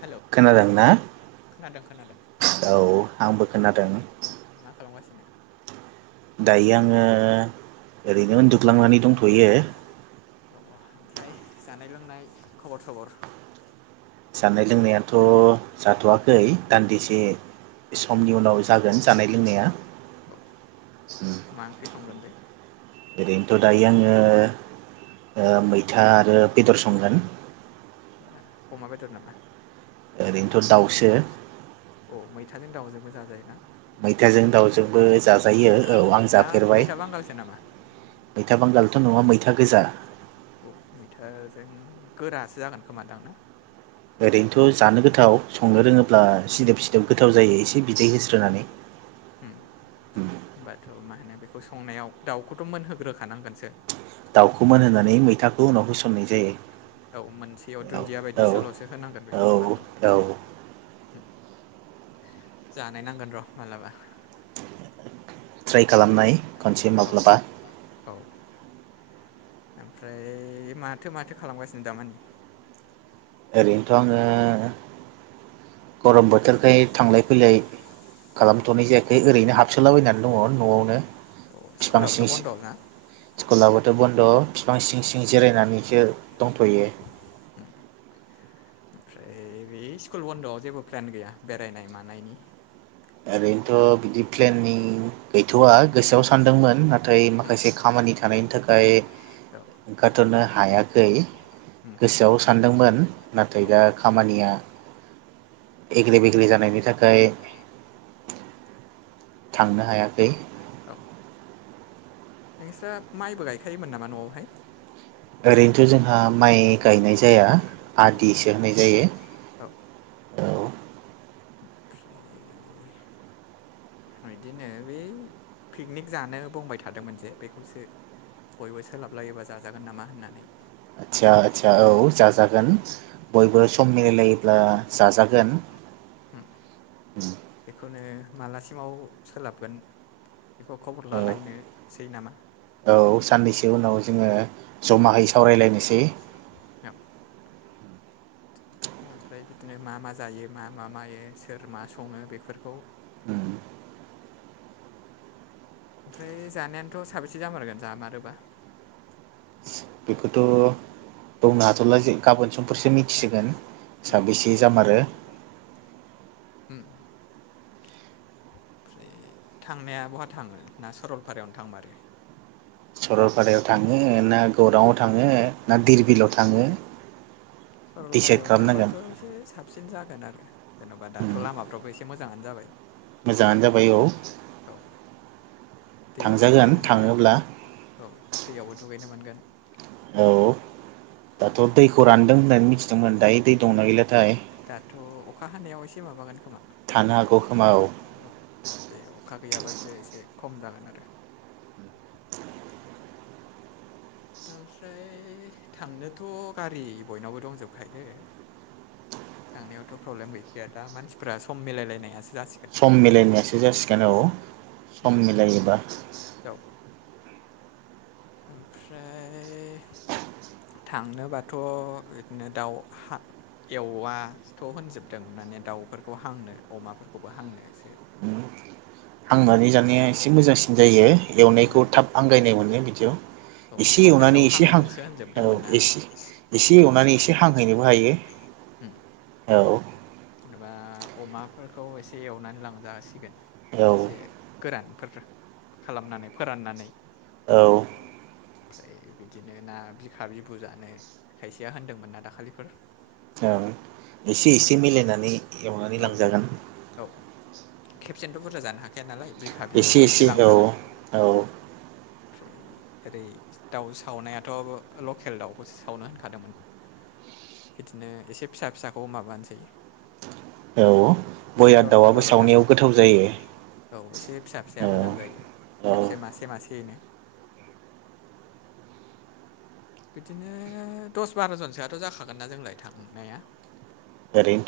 Hello खोनादों ना? खोनादों खोनादों औ आंबो खोनादों मा खालामगासिनो? दायो आङो ओरैनो उन्दुग्लांनानै दंथ'यो। अ ओमफ्राय जानाय लोंनाय खबर सबर जानाय लोंनायाथ' जाथ'वाखै दान्दिसे समनि उनाव जागोन जानाय लोंनाया अ मा ओंख्रि संगोनलै? ओरैनोथ' दायो आङो मैथा आरो बेदर संगोन अमा बेदर नामा ओरैनोथ' दाउसो अ मैथाजों दाउजोंबो जाजायोना मैथाजों दाउजोंबो जाजायो। औ आं ना जाफेरबाय मैथा बांगालसो नामा मैथा बांगालथ' नङा मैथा गोजा अ मैटारजों गोरासो जागोन खोमा दां ना? ओरैनोथ' जानो गोथाव संनो रोङोब्ला सिदोब सिदोब गोथाव जायो एसे बिदै होस्रोनानै होम होनोमबाथ' मा होनो बेखौ संनायाव दाउखौथ' मोनहोग्रोखानांगोनसो दाउखोन होननानै मैथाखौ उनाव होसननाय जायो औ मोनसेयाव औ दुन्दिया औ बायदिसोल'सो होनांगोन औ बेखौ होनबाथ' औ जानाय नांगोन र' मालाबा ट्राइ खालामनाय खनसे औ माब्लाबा औ ओमफ्राय माथो माथो खालामगासिनो दामानि ओरैनोथ' आङो गरम बोथोरखाय थांलाय फैलाय खालामथ'नाय जायाखै ओरैनो हाबसोलाबायनानै दङ न'आवनो अ बिफां सिं स्कुलाआबोथ' बन्द' ना स्कुलाबोथ' बन्द' बिफां सिं सिं जिरायनानैसो दंथ'यो। ओमफ्राय बे स्कुल बन्द'आव जेबो प्लेन गैया बेरायनाय मानायनि ओरैनोथ' बिदि प्लेननि गैथ'वआ गोसोआव सानदोंमोन नाथाय माखासे खामानि थानायनि थाखाय [inaudible] हायाखै गोसोआव सानदोंमोनै दा खामानिया एग्रे बेग्रे जानायनि थाखाय थांनो हायाखै औ नोंस्रा माइबो गायखायोमोन नामा न'आवहाय ओरैनोथ' जोंहा माइ गायनाय जाया औ ओमफ्राय आदिसो होनाय जायो। औ ओमफ्राय बिदिनो बै पिकनिक जानो बुंबाय थादोंमोन जे बेखौसो बयबो सोलाब लायोबा जाजागोन नामा होननानै आदचसा आचसा औ जाजागोन बयबो सम मिलायलायोब्ला जाजागोन हम बेखौनो मालासिमाव सोलाबगोन बेखौ खबर औ लालायनोसै नामा? औ साननैसो उनाव जोङो जमाहै सावरायलायनोसै औ ओमफ्राय बिदिनो मा मा जायो मा मा मायो सोर मा सङो बेफोरखौ उम ओमफ्राय जानायानोथ' साबेसे जामारगोन जामारोबा बेखौथ' बुंनो हाथ'ला गाबोन समफोरसो मिथिसिगोन उम साबेसे जामारो उम ओमफ्राय थांनाया बहा थाङो ना सरलपारायावनो थांमारो सरलपारायाव थाङो ना, गौराङआव थाङो ना, धिरबिलाव थाङो डिसाइद सरलपारियाव खालामनांगोन थांबाथ' एसे साबसिन जागोन आरो जेन'बा दाथ' लामाफ्राबबो एसे मोजाङानो जाबाय मोजाङानो जाबाय औ औ दैयावबो थांजागोन दुगैनो मोनगोन थाङोब्ला औ दैयावबो दुगैनो मोनगोन औ दाथ' दैखौ रानदों होननानै मिथिदोंमोन दायो दै दंना गैलाथाय थ' अखा हानायाव एसे माबागोन खोमा थानो हागौ खोमा औ बे अखा गैयाबासो एसे खम जागोन आरो ओमफ्राय थांनोथ' गारि बयनावबो दंजोबखायो थांनायावथ' प्रब्लेम गैखाया दा मानसिफोरा सम मिलायलायनायासो जासि सम मिलायनायासो जासिगोन औ सम मिलायोबा औ ओमफ्राय थांनोबाथ' बिदिनो दाउ हा एववथ' होनजोबदों माने दाउफोरखौ हांनो अमाफोरखौबो हांनोसो हांनानै जानाया ए से मोजांसिन जायो एवनायखौ थाब आंगायनाय मोनो बिदियाव औ एसे लकेल एवनानै दाउ एसे हां हांनोसो औ होनजोबदोंमोन ना एसे एसे एवनानै एसे हांहैनोबो हायो उम औ जेनेबा अमाफोरखौ एसे एवनानै लांजासिगोन औ एसे गोरान खालामनानै फोराननानै औ औ ओमफ्राय बिदिनो ना बिखा बिफु जानो खायसेया होनदोंमोन ना दाखालिफोर। औ एसे एसे मिलायनानै एवनानै औ लांजागोन। औ खेबसेनोथ' बुरजा जानो हाखाया नालाय बे हा बिबुबो एसे लांजागोन औ ओमफ्राय ओरै दाउ सावनायाथ' लकेल दाउखौसो सावनो होनखादोंमोन। बिदिनो एसे फिसा फिसाखौ माबानोसै औ एसे बयलार दर'था दाउआबो दर'थाबा सावनायाव गोथाव जायो। औ एसे फिसा फिसाया मोजां जायो औ औ खेबसे मासे मासेयैनो। [unintelligible] बिदिनो दस बार'जनसोआथ' जाखागोन नालाय जों थांनाया।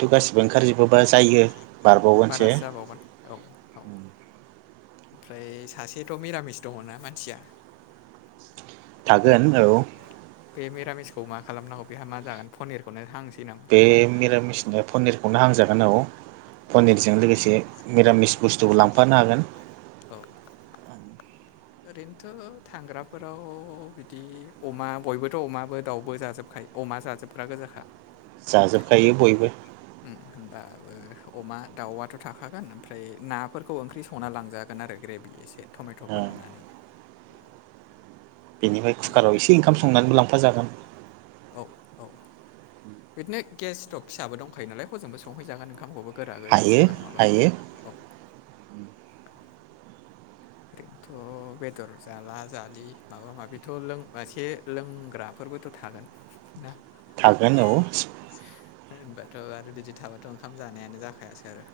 ओरैनोथ' गासिबो ओंखारजोबोबा जाय फैयो बारासो जाबावगोन औ औ। ओमफ्राय सासेथ' मिरामिस दङना मानसिया। थागोन औ बे मिरामिसखौ मा खालामनांगौ बेहा मा जागोन पनिरखौनो हांनोसै नामा? बे मिरामिसनो बे पनिरखौनो हांजागोन औ। पनिरजों लोगोसे मिरामिस बुस्थुबो लांफानो हागोन। औ ओरैनोथ' थांग्राफोराव बिदि अमा बयबोथ' अमाबो दाउबो जाजोबखायो। अमा जाजोबग्रा गोजाखा। जाजोबखायो बयबो। उम होनबाबो अमा दाउआथ' थाखागोन ओमफ्राय नाफोरखौ ओंख्रि संना लांजा गोन आरो ग्रेबि एसे टमेटफोर ओ होनानै। बेनिफ्राय जेन'बा कुकाराव एसे ओंखाम संनानैबो लांफाजागोन। औ औ बिदिनो गेस स्टभ फिसाबो दंखायो नालाय हजोंबो संहैजागोन ओंखामखौबो। गोरा गोरिसो हायो जागोन हायो नङाब्ला औ। ओरैनोथ' बेदर जाला जालि माबा माबिथ' लों एसे लोंग्रा फोरबोथ' थागोन ना। थागोन औ। होनबाथ' आरो बिदि थाबाथ' ओंखाम जानायानो जाखायासै आरो।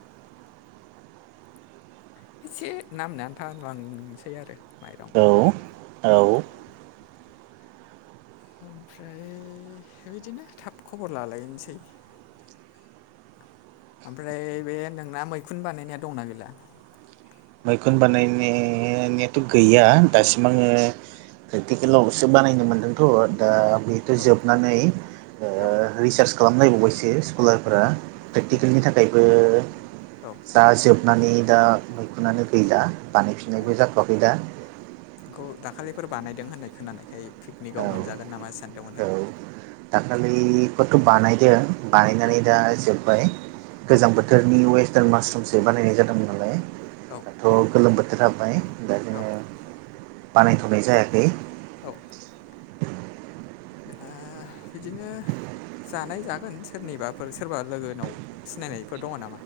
एसे नामनो आन्था लांसै आरो माइरं औ ओंखाम। औ औ ओमफ्राय बिदिनो थाब खबर लालायनोसै। ओमफ्राय बे नोंना मैखुन बानायनाया दंना गैला? मैखुन बानायनायथ' गैया दासिम आङो प्रेकटिकेलावसो बानायनो मोन्दोंथ' दा बेथ' औ जोबनानै ओ औ रिसार्च खालामलायबावबायसो स्कलारफोरा उम प्रेक्टिकेलनि थाखायबो औ जाजोबनानै दा मैखुनानो गैला बानायफिननायबो जाथ'वाखै दा। नोंखौ दाखालिफोर बानायदों होननाय खोनानायखाय पिकनिकाव मोनजागोन नामा सानदोंमोन आरो। दाखालिखौथ' बानायदों औ बानायनानै दा जोब्बाय गोजां बो औ थोरनि वेस्टार्न मासरुमसो बानायनाय जादोंमोन। औ औ गोलोम बोथोर हाब्बाय दा औ जोङो बानायथ'नाय जायाखै। औ जोंआ बिदिनो जानाय जागोन सोरनिबाफोर सोरबा लोगोनाव सिनायनायफोर दङ नामा?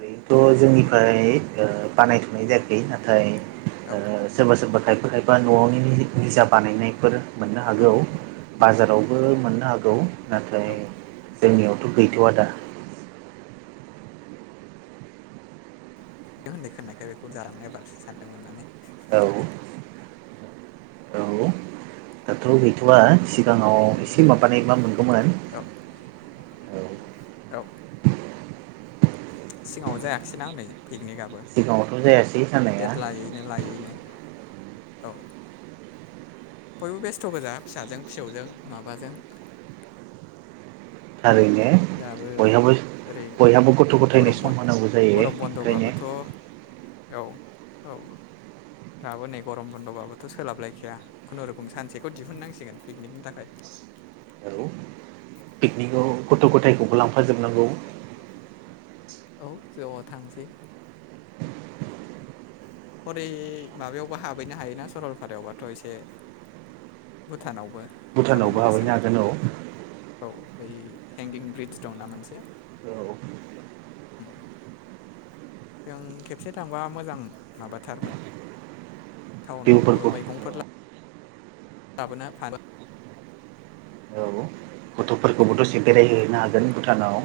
बेथ' जोंनिफ्राय ओ बानायथ'नाय जायाखै नाथाय औ ओ सोरबा सोरबा खायफा खायफा न'आवनि निजा बानायनायफोर मोननो औ हागौ औ बाजारावबो मोननो हागौ नाथाय औ जोंनियावथ' गैथ'आ दा। नों होननाय खोननायखाय बेखौ जालांबाय एबारसो सानदोंमोन माने। औ औ दाथ' गैथ'वा सि ओमफ्राय औ औ औ। सिगाङाव जायाखैसैना हनै पिकनिकआबो। सिगाङावथ' जायासै जानाया। बिनो लायैनो औ। बयबो बेस्थ' गोजा फिसाजों फिसौजों माबाजों। थारैनो दाबो बयहाबो ओरै बयहाबो गथ' गथायनो गरम बन सम होनांगौ जायो गरम ओंखायनो। बन्द'बाबोथ' औ औ दाबो नै गरम बन्द'बाबोथ' सोलाबलायखाया। खुनुरुखुम सानसेखौ दिहुननांसिगोन पिकनिकनि थाखाय। औ पिकनिकआव गथ' गथायखौबो लांफाजोबनांगौ। औ ज' थांसै। हरै माबायावबो हाबैनो हायोना सरलपारायावबाथ' एसे। भुटानावबो। भुटानावबो हाबैनो हाबहैनो गोसोबा हागोन औ औ बै हेंगिं ब्रिडज दंना मोनसे। औ। ओम जों खेबसे थांबा मोजां। माबाथारमोन टाउनावबो जिउफोरखौ मैगंफोर जाबोना [unintelligible] औ गथ'फोरखौबो दसे बेरायहैहोनो हागोन भुटानाव।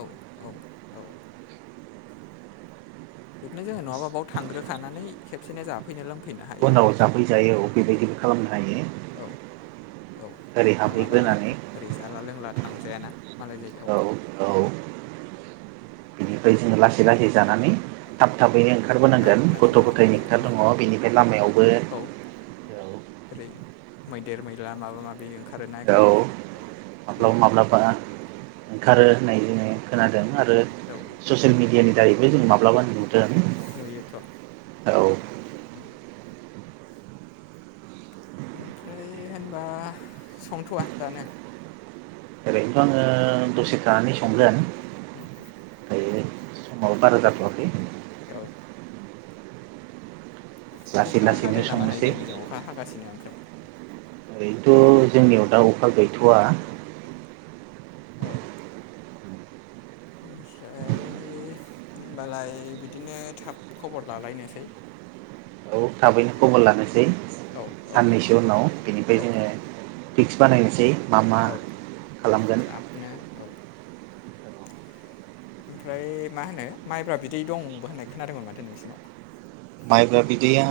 औ औ औ। बिदिनो जोंङो नङाबा बाव थांग्रोखानानै खेबसेनो जाफैनो लोंफैनो हायो उनाव आरो जाफैजायो औ बेबायदिबो खालामनो हायो औ। औ ओरै नङाबा हाबहैग्रोनानै ओरै जाला लोंला थांजायाना। मालाय जायगायाव औ औ। बिनिफ्राय जोङो लासै लासै जानानै थाब थाबैनो औ ओंखारबोनांगोन लासै गथ' लासै गथायनि खोथा जानानै दङ बेनिफ्राय लामायावबो औ ओरै मैदेर मैला माबा माबि ओं औ माब्लाबा माब्लाबा ओंखारो होननाय जोङो खोनादों आरो औ। ससियेल मिडियानि दारैबो जों माब्लाबा नुदों नुयोथ' औ। ओमफ्राय होनबा संथ'वा दानो? ओरैनोथ' आङो दसे थानानै संगोन दायो समाबो बारा जाथ'वाखै। औ। लासै अखा लासैनो हादों नामा नै संनोसै जोंनिजों अखा हागासिनो ओमफ्राय। ओरैनोथ' जोंनियाव दाउ औ। ओमफ्राय होनबालाय बिदिनो थाब खबर लालायनोसै। औ थाबैनो खबर लानोसै औ औ साननैसो उनाव बिनिफ्राय औ जोङो फिक्स बानायनोसै मा मा खालामगोन। नो औ। ओमफ्राय मा होनो माइब्रा बिदै दंबो होननाय खोनादोंमोन माथो नोंसिनाव। माइब्रा बिदैया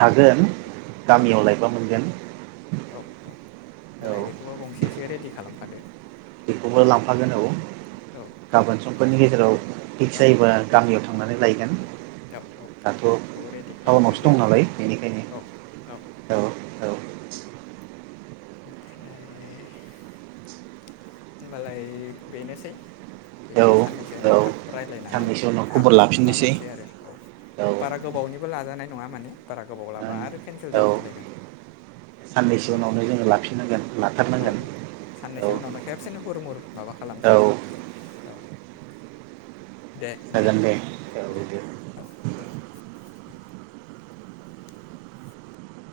थागोन औ गामियाव लायबा मोनगोन। औ औ औ होमबालाय बेखौबो गंसेसो रेडि खालामखादो। बेखौबो लांफागोन औ। औ गाबोन समफोरनि गेजेराव फिक्स औ जायोबा गामियाव थांनानै लायगोन। औ औ दाथ' खौ रेडि टाउनावसो खालामखादो दं नालाय बेनिखायनो औ औ औ औ। ओमफ्राय होमबालाय बेनोसै औ बिदिनो साननैसो उनाव औ थाब रायज्लायनानै साननैसो उनाव थाब खबर लाफिननोसै माबानोसै आरो औ औ बारा गोबावनिबो लाजानाय नङा माने बारा गोबाव लाबा ओं आरो केनसेल औ जाफिनलायगोन। साननैसो औ उनावनो जोङो लाफिनांगोन औ लाथारनांगोन औ साननैसो औ। उनावनो खेबसेनो हुर मुर माबा खालामसै औ औ। दे होनबा जागोन दे औ औ। दे